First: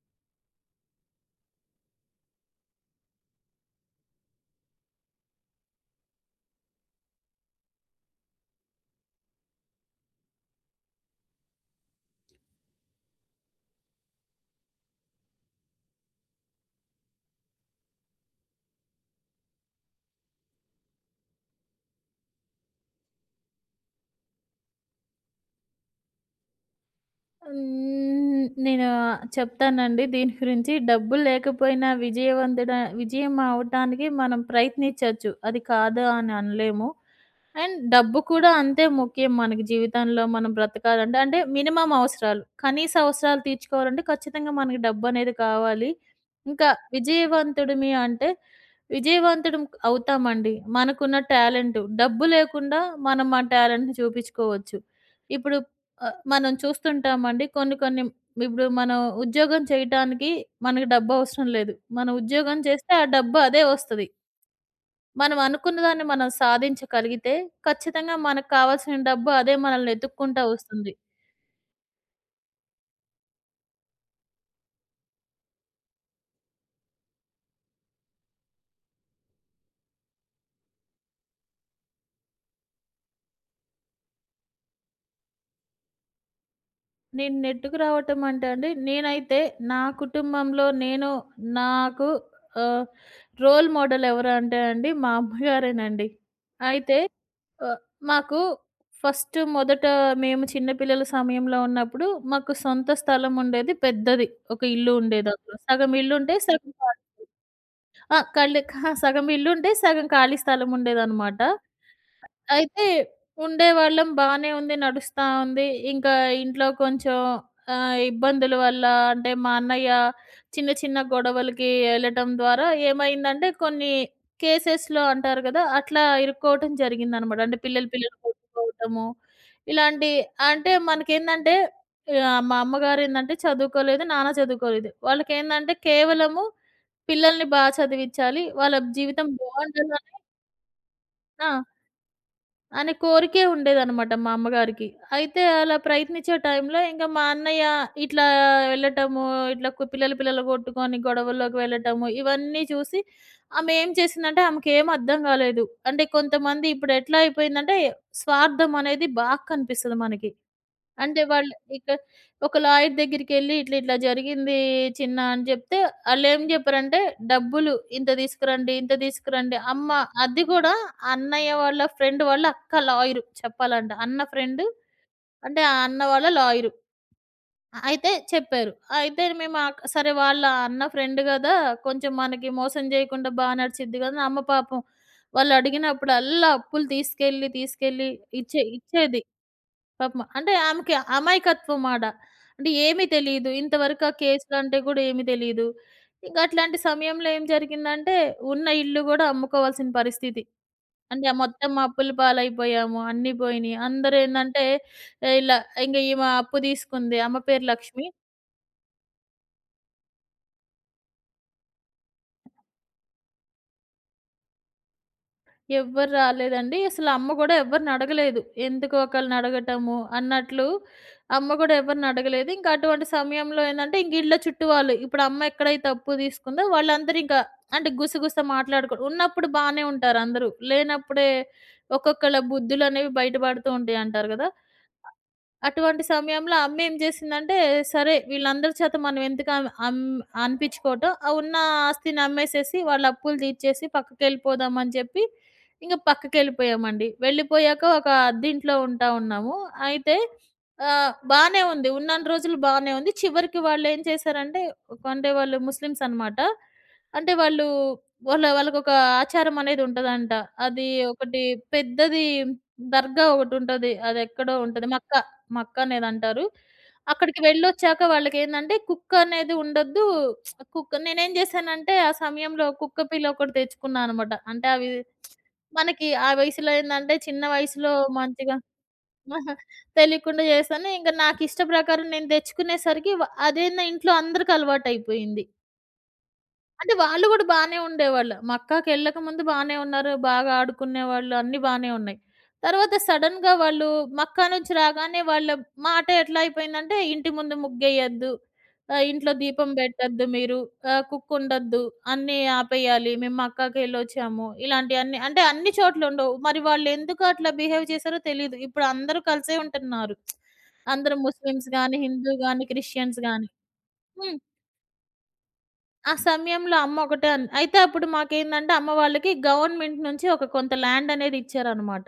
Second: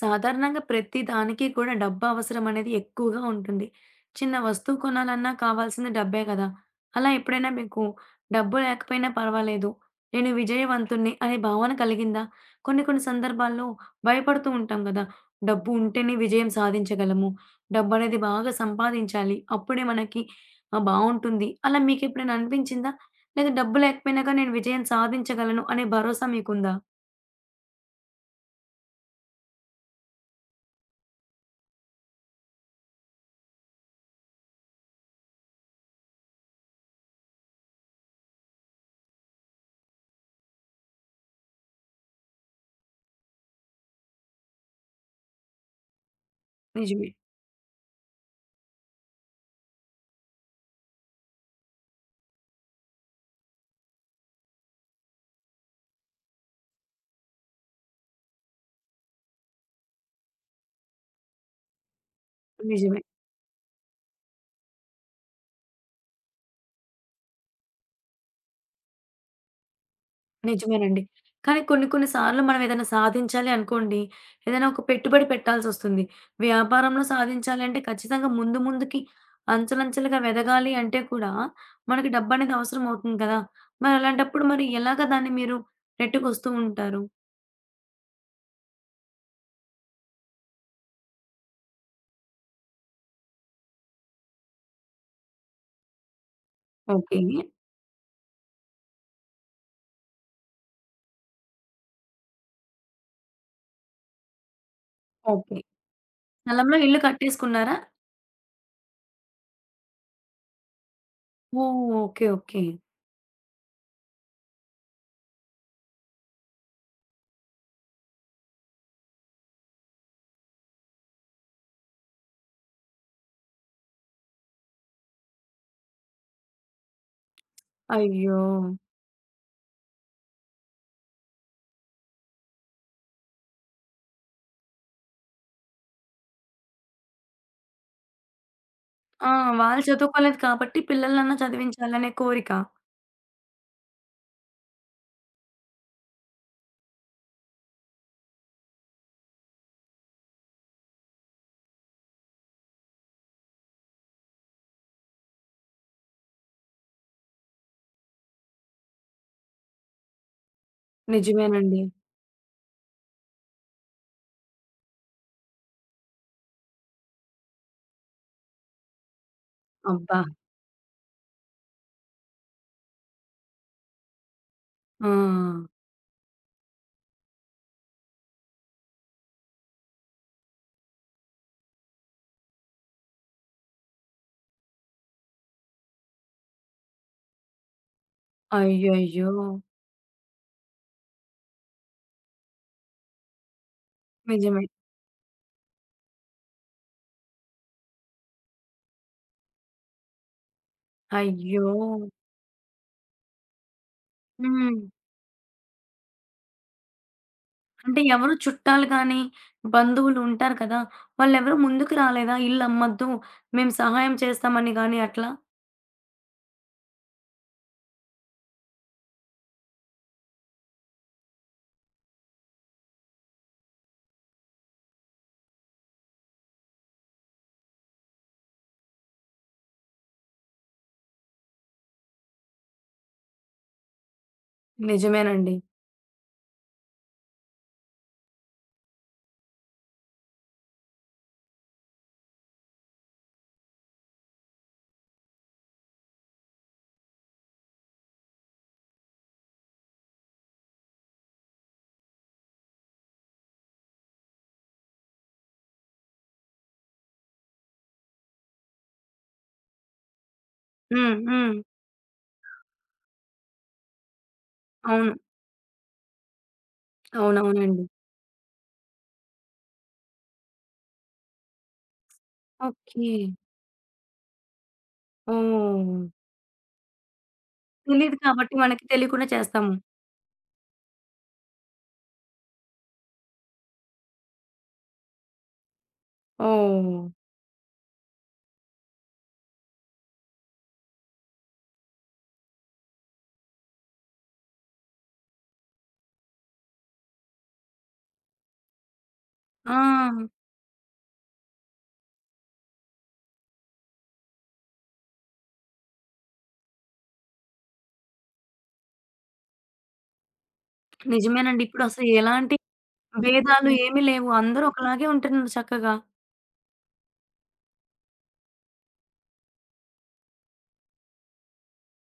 సాధారణంగా ప్రతి దానికి కూడా డబ్బు అవసరం అనేది ఎక్కువగా ఉంటుంది. చిన్న వస్తువు కొనాలన్నా కావాల్సింది డబ్బే కదా! అలా ఎప్పుడైనా మీకు డబ్బు లేకపోయినా పర్వాలేదు. నేను విజయవంతుడిని అనే భావన కలిగిందా? కొన్ని కొన్ని సందర్భాల్లో భయపడుతూ ఉంటాం కదా! డబ్బు ఉంటేనే విజయం సాధించగలము. డబ్బు అనేది బాగా సంపాదించాలి. అప్పుడే మనకి బావుంటుంది. అలా మీకెప్పుడైనా అనిపించిందా? లేదా డబ్బు లేకపోయినా గాని నేను విజయం సాధించగలను అనే భరోసా మీకుందా? హ్మ్. నేను చెప్తానండి దీని గురించి. డబ్బులు లేకపోయినా విజయం అవ్వటానికి మనం ప్రయత్నించొచ్చు. అది కాదు అని అనలేము. అండ్ డబ్బు కూడా అంతే ముఖ్యం మనకి జీవితంలో మనం బ్రతకాలంటే. అంటే మినిమమ్ అవసరాలు. కనీస అవసరాలు తీర్చుకోవాలంటే ఖచ్చితంగా మనకి డబ్బనేది కావాలి. ఇంకా నిజమే. అంటే విజయవంతుడం అవుతామండి. మనకున్న టాలెంట్. డబ్బు లేకుండా మనం మన టాలెంట్‌ని చూపించుకోవచ్చు. ఇప్పుడు మనం చూస్తుంటామండి కొన్ని కొన్ని ఇప్పుడు మనం ఉద్యోగం చేయటానికి మనకు డబ్బవసరం లేదు. మనం ఉద్యోగం చేస్తే నిజమే. ఆ డబ్బు అదే వస్తది. మనం అనుకున్న దాన్ని మనం సాధించగలిగితే, ఖచ్చితంగా మనకు కావాల్సిన డబ్బు అదే మనల్ని ఎతుక్కుంటా వస్తుంది. నిజమేనండి. కానీ కొన్ని కొన్ని సార్లు మనం ఏదైనా సాధించాలి అనుకోండి, ఏదైనా ఒక పెట్టుబడి పెట్టాల్సొస్తుంది. వ్యాపారంలో సాధించాలి అంటే ఖచ్చితంగా ముందు ముందుకి అంచెలంచెలుగా వెదగాలి అంటే కూడా మనకి డబ్బనేది అవసరం అవుతుంది కదా! మరి అలాంటప్పుడు మరి ఎలాగ దాన్ని మీరు నెట్టుకొస్తూ ఉంటారు? నేను నెట్టుకు రావటం అంటే అండి, నేనైతే నా కుటుంబంలో నేను నాకు ఆహ్, రోల్ మోడల్ ఎవరు అంటే అండి, మా అమ్మగారేనండి. అయితే ఓకే. ఆహ్, మాకు మొదట మేము చిన్న పిల్లల సమయంలో ఉన్నప్పుడు మాకు సొంత స్థలం ఉండేది పెద్దది. ఒక ఇల్లు ఉండేది అందులో. ఓకే. స్థలంలో ఇల్లు కట్టేసుకున్నారా? ఆ! కళ్ళే సగం ఇల్లుంటే సగం ఖాళీ స్థలం ఉండేదనమాట. ఓహ్! ఓకే. ఓకే. అయితే ఉండేవాళ్ళం. బానే ఉంది. నడుస్తా ఉంది. ఇంకా ఇంట్లో కొంచెం ఇబ్బందుల వల్ల అంటే మా అన్నయ్య చిన్న చిన్న గొడవలకి ఎళ్ళటం ద్వారా ఏమైందంటే కొన్ని కేసెస్‌లో అంటారు గదా! అట్లా ఇరుక్కోవటం జరిగిందనమాట. అంటే పిల్లలు పిల్లలు అయ్యో! కొట్టుకోవటము. ఇలాంటి అంటే మనకేందంటే మా అమ్మగారేందంటే చదువుకోలేదు. నాన్న చదువుకోలేదు. వాళ్ళకేందంటే కేవలము పిల్లల్ని బా చదివిచ్చాలి. వాళ్ళ జీవితం ఆ! వాళ్ళు బావుండాలని చదువుకోలేదు కాబట్టి పిల్లలనన్నా ఆ! చదివించాలనే కోరిక. అనే కోరికే ఉండేదనమాట మా అమ్మగారికి. అయితే అలా ప్రయత్నించే టైంలో ఇంక మా అన్నయ్య ఇట్లా వెళ్ళటము, ఇట్లా కు పిల్లలు పిల్లలు కొట్టుకొని గొడవల్లోకి వెళ్ళటము, ఇవన్నీ చూసి ఆమె ఏం చేసిందంటే ఆమెకేం అర్థం కాలేదు. అంటే కొంతమంది ఇప్పుడెట్లా అయిపోయిందంటే స్వార్థం అనేది బాగా కనిపిస్తది మనకి. అంటే వాళ్ళు నిజమేనండి. ఇక్కడ ఒక లాయర్ దగ్గరికెళ్ళి ఇట్లా ఇట్లా జరిగింది చిన్న అని చెప్తే ఆళ్ళేం చెప్పారంటే డబ్బులు ఇంత తీసుకురండి, ఇంత తీసుకురండి. అమ్మ అబ్బా! అది కూడా అన్నయ్య వాళ్ళ ఫ్రెండ్ వాళ్ళ అక్క లాయరు చెప్పాలంటే. అన్న ఫ్రెండ్ ఆ! అంటే ఆ అన్న వాళ్ళ లాయరు. అయితే చెప్పారు. అయితే మేము ఆక్ సరే వాళ్ళ అన్న ఫ్రెండ్ గదా! కొంచెం మనకి మోసం చేయకుండా బా నడిచిద్ది కదా! అమ్మ పాపం వాళ్ళు అడిగినప్పుడల్లా అప్పులు తీసుకెళ్ళి, తీసుకెళ్ళి ఇచ్చేది. అయ్యయ్యో! పాపం. అంటే ఆమెకి అమాయకత్వం ఆడ. అంటే ఏమీ తెలీదు. ఇంతవరకు ఆ నిజమే. కేసులంటే గూడా ఏమీ తెలీదు. ఇంక అట్లాంటి సమయంలో ఏం జరిగిందంటే, ఉన్న ఇల్లు గూడా అమ్ముకోవాల్సిన పరిస్థితి. అంటే ఆ అయ్యో! మొత్తం అప్పుల పాలైపోయాము. అన్నీ పోయినియి. అందరూ ఏందంటే, హ్మ్. ఇలా ఇంగ ఈమె అప్పు తీసుకుంది. ఆమె పేరు అంటే లక్ష్మి. ఎవరు చుట్టాలు గానీ, బంధువులు ఉంటారు కదా! వాళ్ళెవరు ముందుకు రాలేదా? ఇల్లు అమ్మొద్దు, మేము సహాయం చేస్తామని గానీ అట్లా? ఎవ్వరు రాలేదండి. అసలు అమ్మ గూడా ఎవ్వరిని అడగలేదు. ఎందుకు ఒకళ్ళని అడగటము అన్నట్లు అమ్మ గూడా ఎవరిని అడగలేదు. ఇంక అటువంటి సమయంలో ఏందంటే ఇంక ఇళ్ళ చుట్టూ వాళ్ళు ఇప్పుడు అమ్మ ఎక్కడైతే అప్పు తీసుకుందో వాళ్ళందరూ ఇంకా అంటే గుసగుస మాట్లాడుకోవడం ఉన్నప్పుడు బానే ఉంటారు అందరూ. లేనప్పుడే ఒక్కొక్కళ్ళ బుద్ధులనేవి బయట పడుతూ ఉంటాయి అంటారు గదా! నిజమేనండి. అటువంటి సమయంలో అమ్మేం జేసిందంటే, సరే వీళ్ళందరి చేత మనం ఎందుకు అం అం అనిపిచ్చుకోవటం, ఆ ఉన్న ఆస్తిని అమ్మేసేసి వాళ్ళ అప్పులు తీర్చేసి పక్కకెళ్ళిపోదాం అని జెప్పి, ఇంక పక్కకెళ్ళిపోయామండి. వెళ్ళిపోయాక ఒక అద్దింట్లో ఉంటా ఉన్నాము. అయితే బానే ఉంది. ఉన్నన్ని రోజులు బానే ఉంది. చివరికి వాళ్ళేం చేశారంటే, ఒక అంటే వాళ్ళు ముస్లిమ్స్ అనమాట. అంటే వాళ్ళు వాళ్ళ వాళ్ళకొక ఆచారం అనేది ఉంటదంట. అది హ్మ్. ఒకటి హ్మ్. పెద్దది దర్గా ఒకటుంటది. అదెక్కడో ఉంటది. అవును. మక్కా. మా అక్కనేదంటారు. అక్కడికి అవునవునండి. వెళ్ళొచ్చాక వాళ్ళకేందంటే కుక్కనేది ఉండొద్దు. కుక్క నేనేం జేశానంటే, ఆ సమయంలో కుక్క ఓకే. పిల్ల ఒకటి తెచ్చుకున్నా అనమాట. అంటే అవి ఓహ్! మనకి ఆ వయసులో ఏందంటే, చిన్న వయసులో తెలీదు కాబట్టి మంచిగా మనకి తెలియకుండా చేస్తాము. తెలియకుండా జేశాను. ఇంక నాకు ఇష్ట ప్రకారం నేను దెచ్చుకునేసరికి అదేందో ఇంట్లో అందరికి అలవాటయిపోయింది. అంటే ఓహ్! వాళ్ళు గూడా బానే ఉండేవాళ్ళు. మక్కాకెళ్ళక ముందు బానే ఉన్నారు. బాగా ఆడుకునేవాళ్ళు. అన్నీ బానే ఉన్నాయి. తర్వాత సడెన్‌గా వాళ్ళు మక్కా నుంచి రాగానే వాళ్ళ మాట ఎట్లా అయిపోయిందంటే, ఇంటి ముందు ముగ్గేయొద్దు. ఇంట్లో దీపం ఆ! పెట్టొద్దు మీరు. కుక్ ఉండొద్దు. అన్నీ ఆపేయాలి. మేము మక్కాకెళ్ళొచ్చాము. ఇలాంటియన్నీ అంటే అన్ని చోట్లుండవు. మరి వాళ్ళెందుకు అట్లా బిహేవ్ చేశారో తెలీదు. ఇప్పుడు అందరూ కలిసే ఉంటున్నారు. అందరూ నిజమేనండి. ముస్లిమ్స్ గాని, ఇప్పుడసలు హిందూ ఎలాంటి గాని, క్రిస్టియన్స్ గాని. భేదాలు ఏమీ లేవు. హ్మ్. అందరూ ఒకలాగే ఉంటున్నారు చక్కగా. ఆ సమయంలో అమ్మ ఒకటే అయితే అప్పుడు మాకేందంటే అమ్మ వాళ్ళకి గవర్నమెంట్ నుంచి ఒక కొంత ల్యాండ్ అనేది ఇచ్చారనమాట.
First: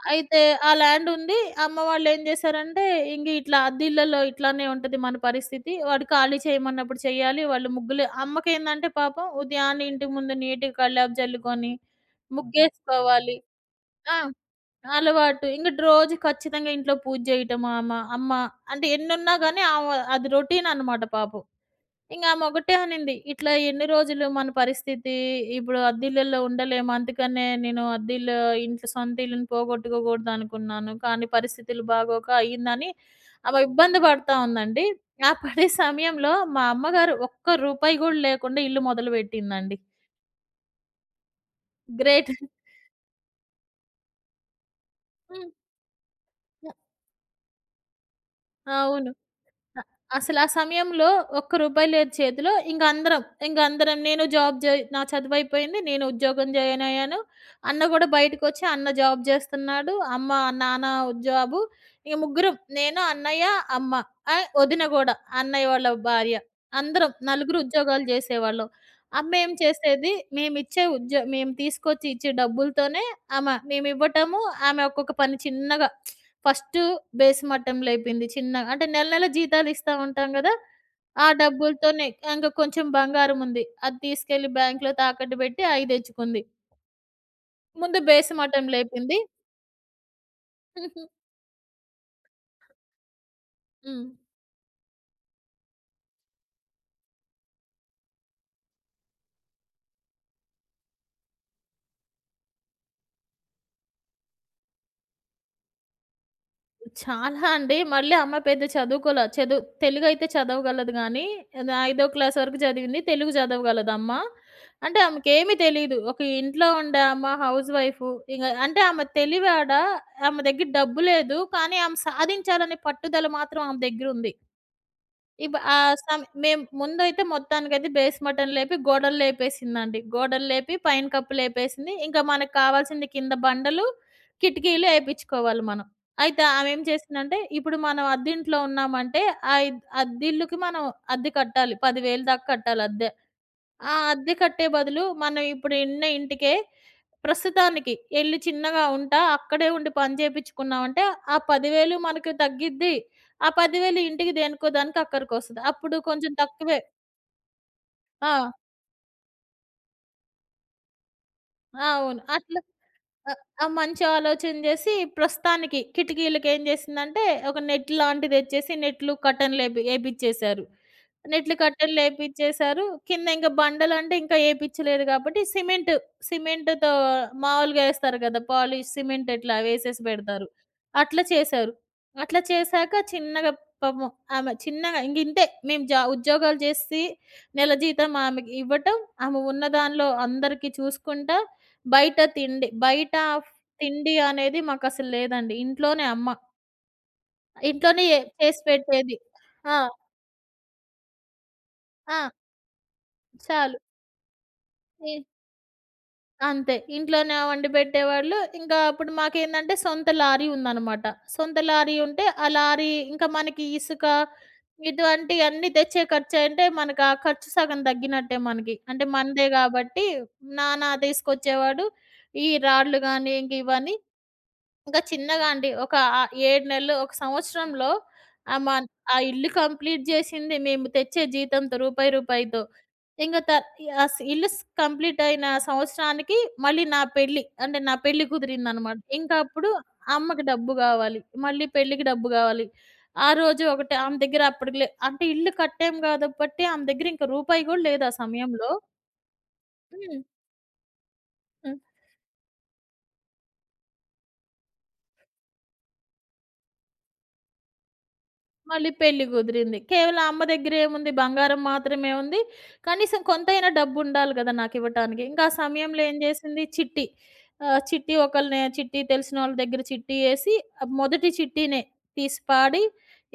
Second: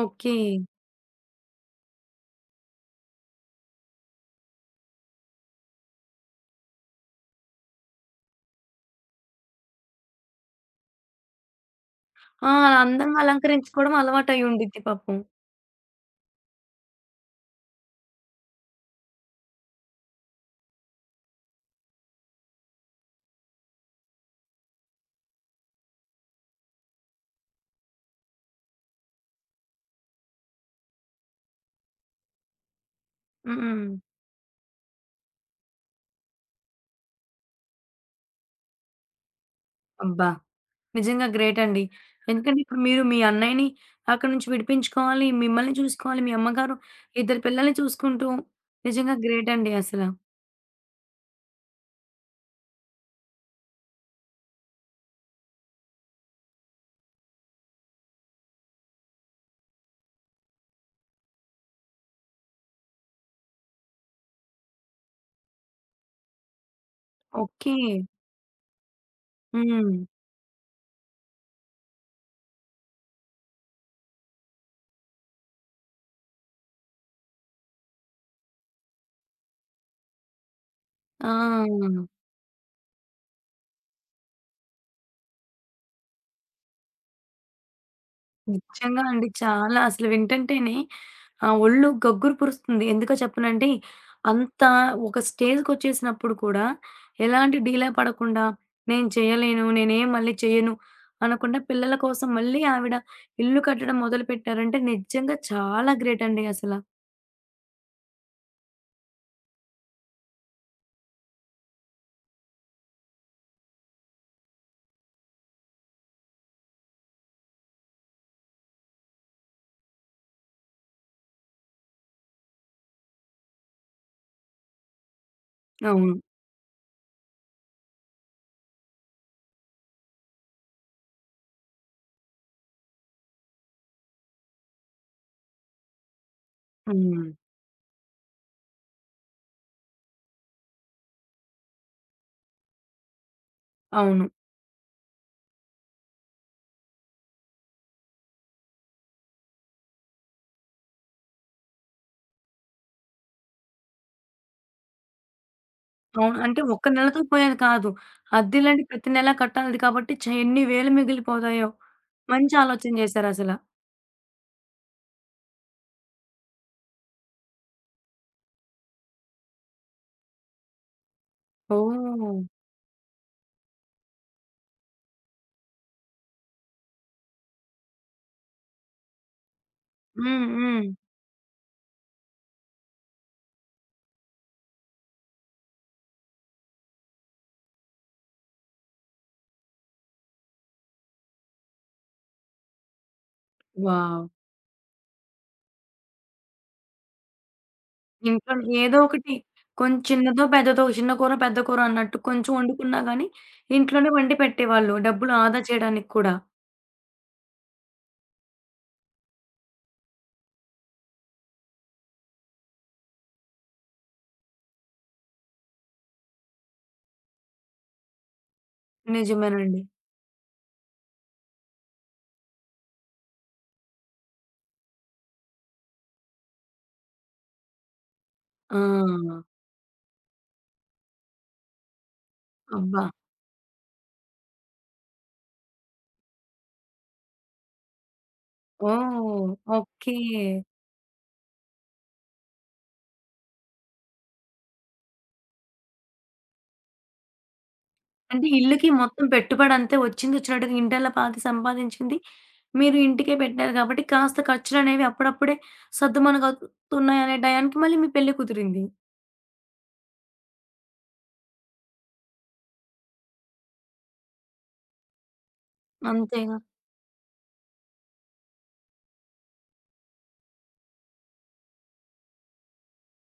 ఓకే. అయితే ఆ ల్యాండ్ ఉంది. అమ్మ వాళ్ళేం జేశారంటే, ఇంగ ఇట్లా అద్దిళ్ళలో ఇట్లానే ఉంటది మన పరిస్థితి. వాడు ఖాళీ చేయమన్నప్పుడు చేయాలి. వాళ్ళు ముగ్గులు అమ్మకేందంటే పాపం ఉదయాన్నే ఇంటి ముందు నీట్‌గా కల్లాపు జల్లుకొని, ఆ! అందరం ముగ్గేసుకోవాలి. అలంకరించుకోవడం ఆ! అలవాటయ్యి ఉండిద్ది పాపం. అలవాటు. ఇంగటి రోజు ఖచ్చితంగా ఇంట్లో పూజ జేయటం అమ్మ అంటే ఎన్నున్నా గానీ అది రొటీననమాట పాపం. ఇంక ఆమొకటే అనింది. "ఇట్లా ఎన్ని రోజులు మన పరిస్థితి? ఇప్పుడు అద్దిల్లుల్లో ఉండలేము. అందుకనే నేను అద్దిల్లు ఇంట్లో సొంత ఇల్లుని పోగొట్టుకోకూడదనుకున్నాను. కానీ పరిస్థితులు బాగోక అయిందని" ఆమె హ్మ్. ఇబ్బంది పడతా ఉందండి. ఆ పడే సమయంలో మా అమ్మగారు ఒక్క రూపాయి గూడా లేకుండా ఇల్లు మొదలుపెట్టిందండి. అబ్బా! నిజంగా గ్రేట్ అండి. గ్రేట్. ఎందుకంటే ఇప్పుడు మీరు మీ అన్నయ్యని అక్కడి నుంచి విడిపించుకోవాలి, హ్మ్. మిమ్మల్ని చూసుకోవాలి, మీ అమ్మగారు ఇద్దరు పిల్లల్ని చూసుకుంటూ అవును. నిజంగా గ్రేట్ అండి అసల. అసలు ఆ సమయంలో ఒక్క రూపాయి లేదు చేతిలో. ఇంక అందరం, ఇంక అందరం నేను జాబ్ జే నా చదువయిపోయింది. నేను ఉద్యోగం జాయిన్ అయ్యాను. అన్న గూడా బయటకొచ్చి అన్న జాబ్ జేస్తున్నాడు. అమ్మ, నాన్న జాబు. ఇక ముగ్గురం నేను, అన్నయ్య, అమ్మ వదిన గూడా అన్నయ్య వాళ్ళ భార్య. అందరం నలుగురు ఓకే. ఉద్యోగాలు జేసేవాళ్ళం. అమ్మ ఏం హ్మ్. చేసేది మేమిచ్చే ఉద్యో మేము తీసుకొచ్చి ఇచ్చే డబ్బులతోనే ఆమె మేమివ్వటము, ఆమె ఒక్కొక్క పని చిన్నగా ఫస్ట్ బేస్ మట్టంలో అయిపోయింది. చిన్నగా అంటే నెల నెల జీతాలు ఇస్తా ఉంటాం గదా! ఆ! ఆ డబ్బులతోనే ఇంక కొంచెం బంగారం ఉంది. అది తీసుకెళ్ళి బ్యాంక్‌లో తాకట్టు పెట్టి అయి తెచ్చుకుంది. ముందు బేస్ మట్టంలో నిజంగా అయిపోయింది. అండి. చాలా అసలు వింటంటేనే ఆ! ఒళ్ళు గగ్గురు పురుస్తుంది. ఎందుకో చెప్పనండి, హ్మ్. అంత ఒక స్టేజ్‌కొచ్చేసినప్పుడు కూడా ఎలాంటి డీలా పడకుండా, నేను చేయలేను, నేనేం మళ్ళీ చేయను అనకుండా పిల్లల కోసం మళ్ళీ ఆవిడ ఇల్లు కట్టడం మొదలుపెట్టారంటే నిజంగా చాలా గ్రేట్ అండి అసల. చాలా అండి. మళ్ళీ ఆ అమ్మాయి పెద్ద చదువుకోల. చదువు తెలుగైతే చదవగలదు గానీ, అది ఐదో క్లాస్ వరకు చదివింది. తెలుగు చదవగలదు అమ్మ. అంటే ఆమెకేమి తెలీదు. ఒక ఇంట్లో ఉండే అమ్మ హౌస్ వైఫ్. ఇంగ అంటే ఆమె తెలివాడ, ఆమె దగ్గర డబ్బు లేదు. కానీ ఆమె సాధించాలనే పట్టుదల మాత్రం ఆమె దగ్గరుంది. ఇబ్ ఆహ్, అవును. సం మేము ముందైతే మొత్తానికైతే బేస్ మటన్ లేపి గోడలు లేపేసిందండి. గోడలు లేపి పైన కప్పులేపేసింది. ఇంకా మనకు కావాల్సింది కింద బండలు, కిటికీలు ఏపిచ్చుకోవాలి మనం. అయితే ఆమేం హ్మ్. చేసిందంటే, ఇప్పుడు మనం అద్దింట్లో ఉన్నామంటే, ఆ ఇద్ అద్దిల్లుకి మనం అద్దె కట్టాలి. 10,000 దాకా కట్టాలి అద్దె. ఆ అవును. అద్దె కట్టే బదులు మనం ఇప్పుడు ఉన్న ఇంటికే ప్రస్తుతానికి ఎళ్లి చిన్నగా ఉంటా, అక్కడే ఉండి పని చేపిచ్చుకున్నామంటే ఆ 10,000 మనకి తగ్గిద్ది. ఆ 10,000 ఇంటికి దేనికో దానికి అక్కరకొస్తది. అప్పుడు కొంచెం అవును. అంటే తక్కువే. ఒక్క నెలతో పోయేది కాదు. ఆ! అద్దెలంటే ప్రతి నెలా కట్టాలిది కాబట్టి ఛ! ఎన్ని వేలు మిగిలిపోతాయో. ఆ, అవును. మంచి అట్ల ఆలోచన ఆ! చేశారసల. ఆ! మంచి ఆలోచన జేసి ప్రస్తుతానికి కిటికీలకేం జేసిందంటే, ఒక నెట్ లాంటిదెచ్చేసి నెట్లు, కర్టెన్‌లేపి ఏపిచ్చేశారు. నెట్లు, ఓహ్! కర్టెన్‌లేపిచ్చేశారు. కింద ఇంక బండలంటే ఇంకా ఏపిచ్చలేదు గాబట్టి సిమెంటు, సిమెంటుతో మామూలుగా ఏస్తారు గదా! పాలిష్, సిమెంట్ ఇట్లా వేసేసి హ్మ్. బెడతారు. హ్మ్. అట్లా చేశారు. అట్లా చేశాక చిన్నగా పాపం ఆమె చిన్నగా ఇంగింతే మేము ఉద్యోగాలు జేసి నెల జీతం ఆమెకి ఇవ్వటం, ఆమె ఉన్న దానిలో అందరికీ చూసుకుంటా బయట తిండి వావ్! అనేది మాకసలు లేదండి. ఇంట్లోనే అమ్మ. ఇంట్లోనే ఏ ఇంట్లో చేసి ఏదో పెట్టేది. ఒకటి ఆ! కొంచెం చిన్నదో, పెద్దదో చిన్న కూర, పెద్ద కూర అన్నట్టు ఆ! కొంచెం వండుకున్నా గానీ, చాలు. ఇంట్లోనే వండి పెట్టేవాళ్ళు. ఎ డబ్బులు ఆదా చేయడానికి కూడా. అంతే. ఇంట్లోనే వండి పెట్టేవాళ్ళు. ఇంకా అప్పుడు మాకేందంటే సొంత లారీ ఉందనమాట. సొంత లారీ ఉంటే ఆ లారీ ఇంకా మనకి ఇసుక ఇటువంటియన్నీ తెచ్చే ఖర్చంటే మనకు ఆ ఖర్చు సగం తగ్గినట్టే మనకి. అంటే మనదే నిజమేనండి. గాబట్టి నాన్న తీసుకొచ్చేవాడు. ఈ రాడ్లు గాని, ఇంక ఇవన్నీ ఇంకా చిన్నగా అండి. ఒక 7 నెలలు, ఒక సంవత్సరంలో ఆహ్, మా ఆ! ఆ ఇల్లు కంప్లీట్ జేసింది మేము తెచ్చే జీతంతో రూపాయి, రూపాయితో. అబ్బా! ఇంక త ఆహ్, స్ ఇల్లు కంప్లీట్ అయిన సంవత్సరానికి మళ్ళీ నా పెళ్లి. అంటే నా పెళ్లి కుదిరిందనమాట. ఇంకా ఓహ్! అప్పుడు ఓకే. అమ్మకి డబ్బు గావాలి. మళ్ళీ పెళ్ళికి డబ్బు గావాలి. ఆ రోజు ఒకటి ఆమె దగ్గర అప్పటికి అంటే ఇల్లు కట్టాం గాబట్టి ఆమె దగ్గర ఇంక రూపాయి గూడా లేదు ఆ అంటే సమయంలో. ఇల్లుకి మొత్తం పెట్టుబడంతే హ్మ్. వచ్చిందొచ్చినట్టుగా ఇంటల్లా పాతి హ్మ్. సంపాదించింది మీరు ఇంటికే పెట్టారు కాబట్టి, కాస్త ఖర్చులనేవి అప్పుడప్పుడే సద్దుమణుగవుతున్నాయనే టయానికి మళ్ళీ మీ పెళ్లి కుదిరింది. మళ్ళీ పెళ్లి కుదిరింది. కేవలం అమ్మ దగ్గరేముంది బంగారం మాత్రమే ఉంది. కనీసం కొంతైనా డబ్బుండాలి గదా! నాకివ్వటానికి. ఇంకా ఆ సమయంలో ఏం అంతేగా. జేసింది చిట్టి. చిట్టి ఒకళ్ళని చిట్టి తెలిసినోళ్ళ దగ్గర చిట్టి యేసి మొదటి చిట్టీనే తీసి పాడి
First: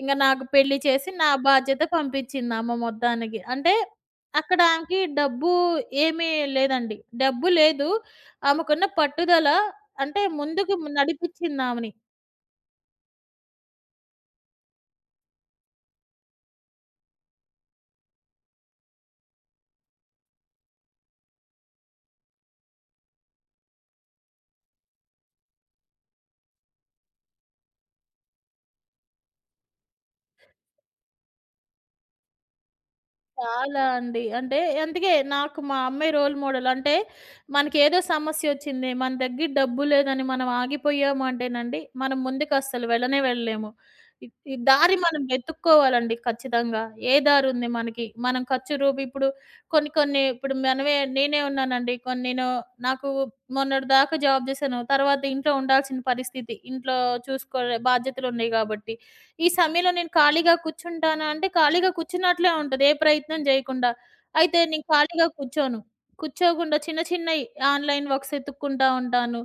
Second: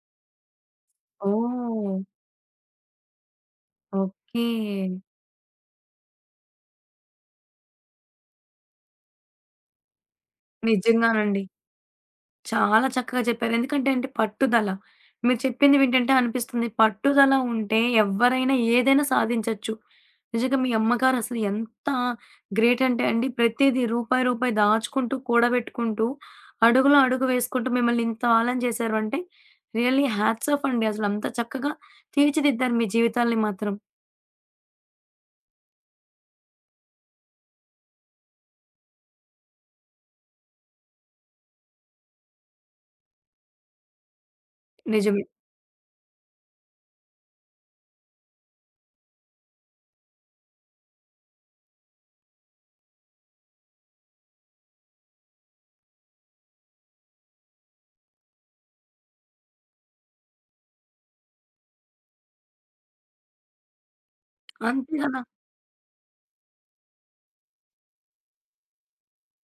ఇంగ నాకు పెళ్లి చేసి నా బాధ్యత ఓహ్! పంపించింది అమ్మ మొత్తానికి. అంటే ఓకే. అక్కడ ఆమెకి డబ్బు ఏమీ లేదండి. డబ్బు లేదు. ఆమెకున్న పట్టుదల అంటే ముందుకు నిజంగానండి. నడిపిచ్చిందామెని. చాలా చక్కగా చెప్పారు. ఎందుకంటే పట్టుదల. మీరు చెప్పింది వింటుంటే అనిపిస్తుంది పట్టుదల ఉంటే ఎవ్వరైనా ఏదైనా సాధించొచ్చు. నిజంగా మీ అమ్మగారు అసలు ఎంత గ్రేట్ అంటే అండి ప్రతీది రూపాయి, రూపాయి దాచుకుంటూ, కూడబెట్టుకుంటూ, అడుగులో అడుగు వేసుకుంటూ మిమ్మల్ని ఇంత వాళ్ళని చేశారు అంటే రియల్లీ హ్యాట్స్ ఆఫ్ అండి. అసలంత చక్కగా తీర్చిదిద్దారు మీ జీవితాల్ని మాత్రం. చాలా అండి. అంటే అందుకే నాకు మా అమ్మాయి రోల్ మోడల్. అంటే మనకేదో సమస్యొచ్చింది. మన దగ్గర డబ్బు లేదని మనం ఆగిపోయాము అంటేనండి, మనం ముందుకస్సలు వెళ్ళనే వెళ్ళలేము. ఈ ఈ దారి మనం నిజమే. వెతుక్కోవాలండి ఖచ్చితంగా. ఏ దారుంది మనకి? మనం ఖర్చు రూపు ఇప్పుడు కొన్ని కొన్ని ఇప్పుడు నేనే ఉన్నానండి. కొన్ని నేను నాకు మొన్నటి దాకా జాబ్ చేశాను. తర్వాత ఇంట్లో ఉండాల్సిన పరిస్థితి. ఇంట్లో చూసుకోలే బాధ్యతలున్నాయి గాబట్టి. ఈ సమయంలో నేను ఖాళీగా కూర్చుంటానా అంటే, ఖాళీగా కూర్చున్నట్లే ఉంటది. ఏ ప్రయత్నం జేయకుండా. అయితే నేను అంతే కదా! ఖాళీగా కూర్చోను. కూర్చోకుండా చిన్న చిన్నయి ఆన్‌లైన్ వర్క్స్ ఎతుక్కుంటా ఉంటాను.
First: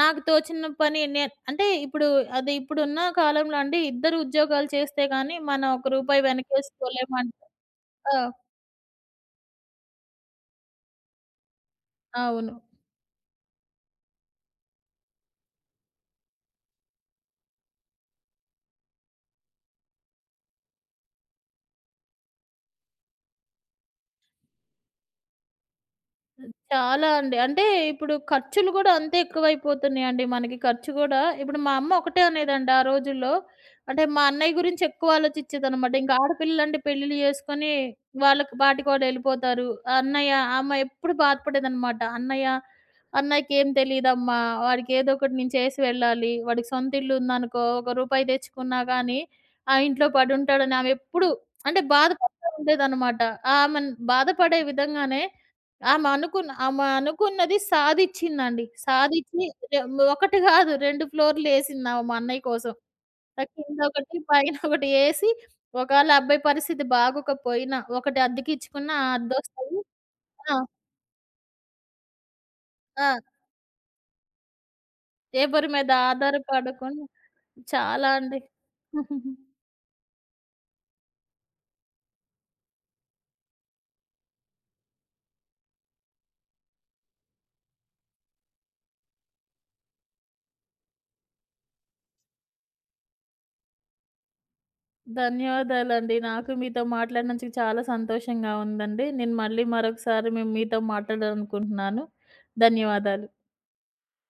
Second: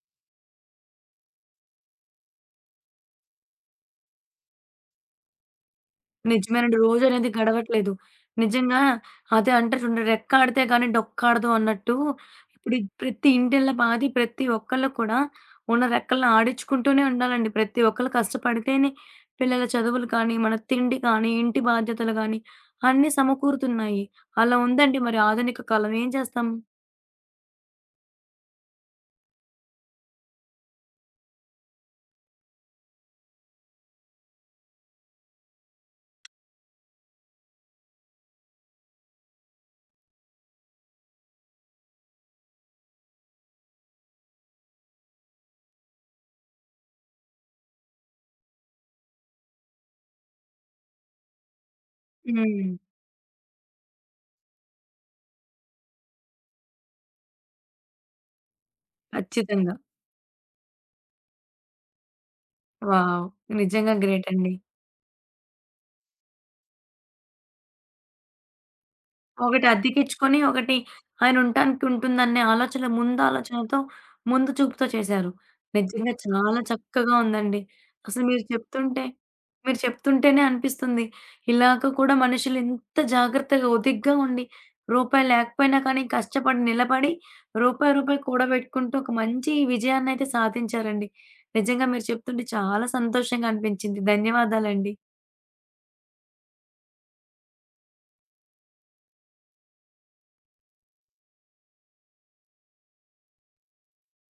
నాకు తోచిన పని నే అంటే ఇప్పుడు అది ఇప్పుడున్న కాలంలో అండి ఇద్దరు ఉద్యోగాలు చేస్తే గాని, మనం ఒక రూపాయి నిజమేనండి. రోజనేది వెనకేసుకోలేమంట గడవట్లేదు. ఆ! నిజంగా అదే అంటారు చూడండి. రెక్కాడితే గాని డొక్కాడదు అన్నట్టు. అవును. ఇప్పుడు ఈ ప్రతి ఇంటిల్ల పాది ప్రతి ఒక్కళ్ళు కూడా ఉన్న రెక్కలను ఆడించుకుంటూనే ఉండాలండి. ప్రతి ఒక్కళ్ళు కష్టపడితేనే పిల్లల చదువులు కానీ, మన తిండి కానీ, ఇంటి బాధ్యతలు గాని అన్నీ సమకూరుతున్నాయి. అలా ఉందండి మరి ఆధునిక కాలం. ఏం చేస్తాం? చాలా అండి. అంటే ఇప్పుడు ఖర్చులు గూడా అంతే ఎక్కువైపోతున్నాయండి మనకి. ఖర్చు గూడా ఇప్పుడు మా అమ్మ ఒకటే అనేదండి ఆ రోజుల్లో. అంటే మా అన్నయ్య గురించి ఎక్కువ ఆలోచిచ్చేదనమాట. ఇంక ఆడపిల్లలంటే పెళ్ళిళ్ళు చేసుకొని వాళ్ళకి పాటికి వాళ్ళెళ్ళిపోతారు. అన్నయ్య ఆ అమ్మ ఎప్పుడు బాధపడేదనమాట. అన్నయ్యకేం తెలీదమ్మా. వాడికేదో ఒకటి నేను చేసి వెళ్ళాలి. వాడికి సొంత ఇల్లు ఉందనుకో ఒక రూపాయి తెచ్చుకున్నా గానీ ఆ ఇంట్లో పడుంటాడని ఆమె ఎప్పుడు అంటే బాధపడతా హ్మ్. ఉండేదనమాట. ఆమెను బాధపడే విధంగానే ఆమె అనుకున్నది సాధిచ్చిందండి. సాధిచ్చి ఖచ్చితంగా. రె ఒకటి గాదు 2 ఫ్లోర్‌లేసిందామె మా అన్నయ్య కోసం. వావ్! నిజంగా కిందొకటి, గ్రేట్ అండి. పైనొకటి ఏసి ఒకాళ అబ్బాయి పరిస్థితి బాగోకపోయినా, ఒకటి అద్దెకిచ్చుకున్నా ఆ ఒకటి అద్దొస్తది. అద్దెకిచ్చుకొని, ఆ! ఒకటి ఆయన ఉండటానికి ఉంటుందనే ఆలోచన ఆ! ముందు ఆలోచనతో, ముందు చూపుతో చేశారు. ఎవరి మీద నిజంగా చాలా ఆధారపడకుండా చక్కగా ఉందండి. చాలా అసలు అండి. మీరు చెప్తుంటే, మీరు చెప్తుంటేనే అనిపిస్తుంది. ఇలాగ కూడా మనుషులు ఇంత జాగ్రత్తగా ఒదిగ్గా ఉండి, రూపాయి లేకపోయినా కానీ కష్టపడి నిలబడి, రూపాయి, రూపాయి కూడబెట్టుకుంటూ ఒక మంచి విజయాన్నైతే సాధించారండి. నిజంగా మీరు చెప్తుంటే చాలా సంతోషంగా అనిపించింది. ధన్యవాదాలండి. ధన్యవాదాలండి. నాకు మీతో మాట్లాడినందుకు చాలా సంతోషంగా ఉందండి. నేను మళ్ళీ మరొకసారి మేము మీతో మాట్లాడాలనుకుంటున్నాను. ధన్యవాదాలు.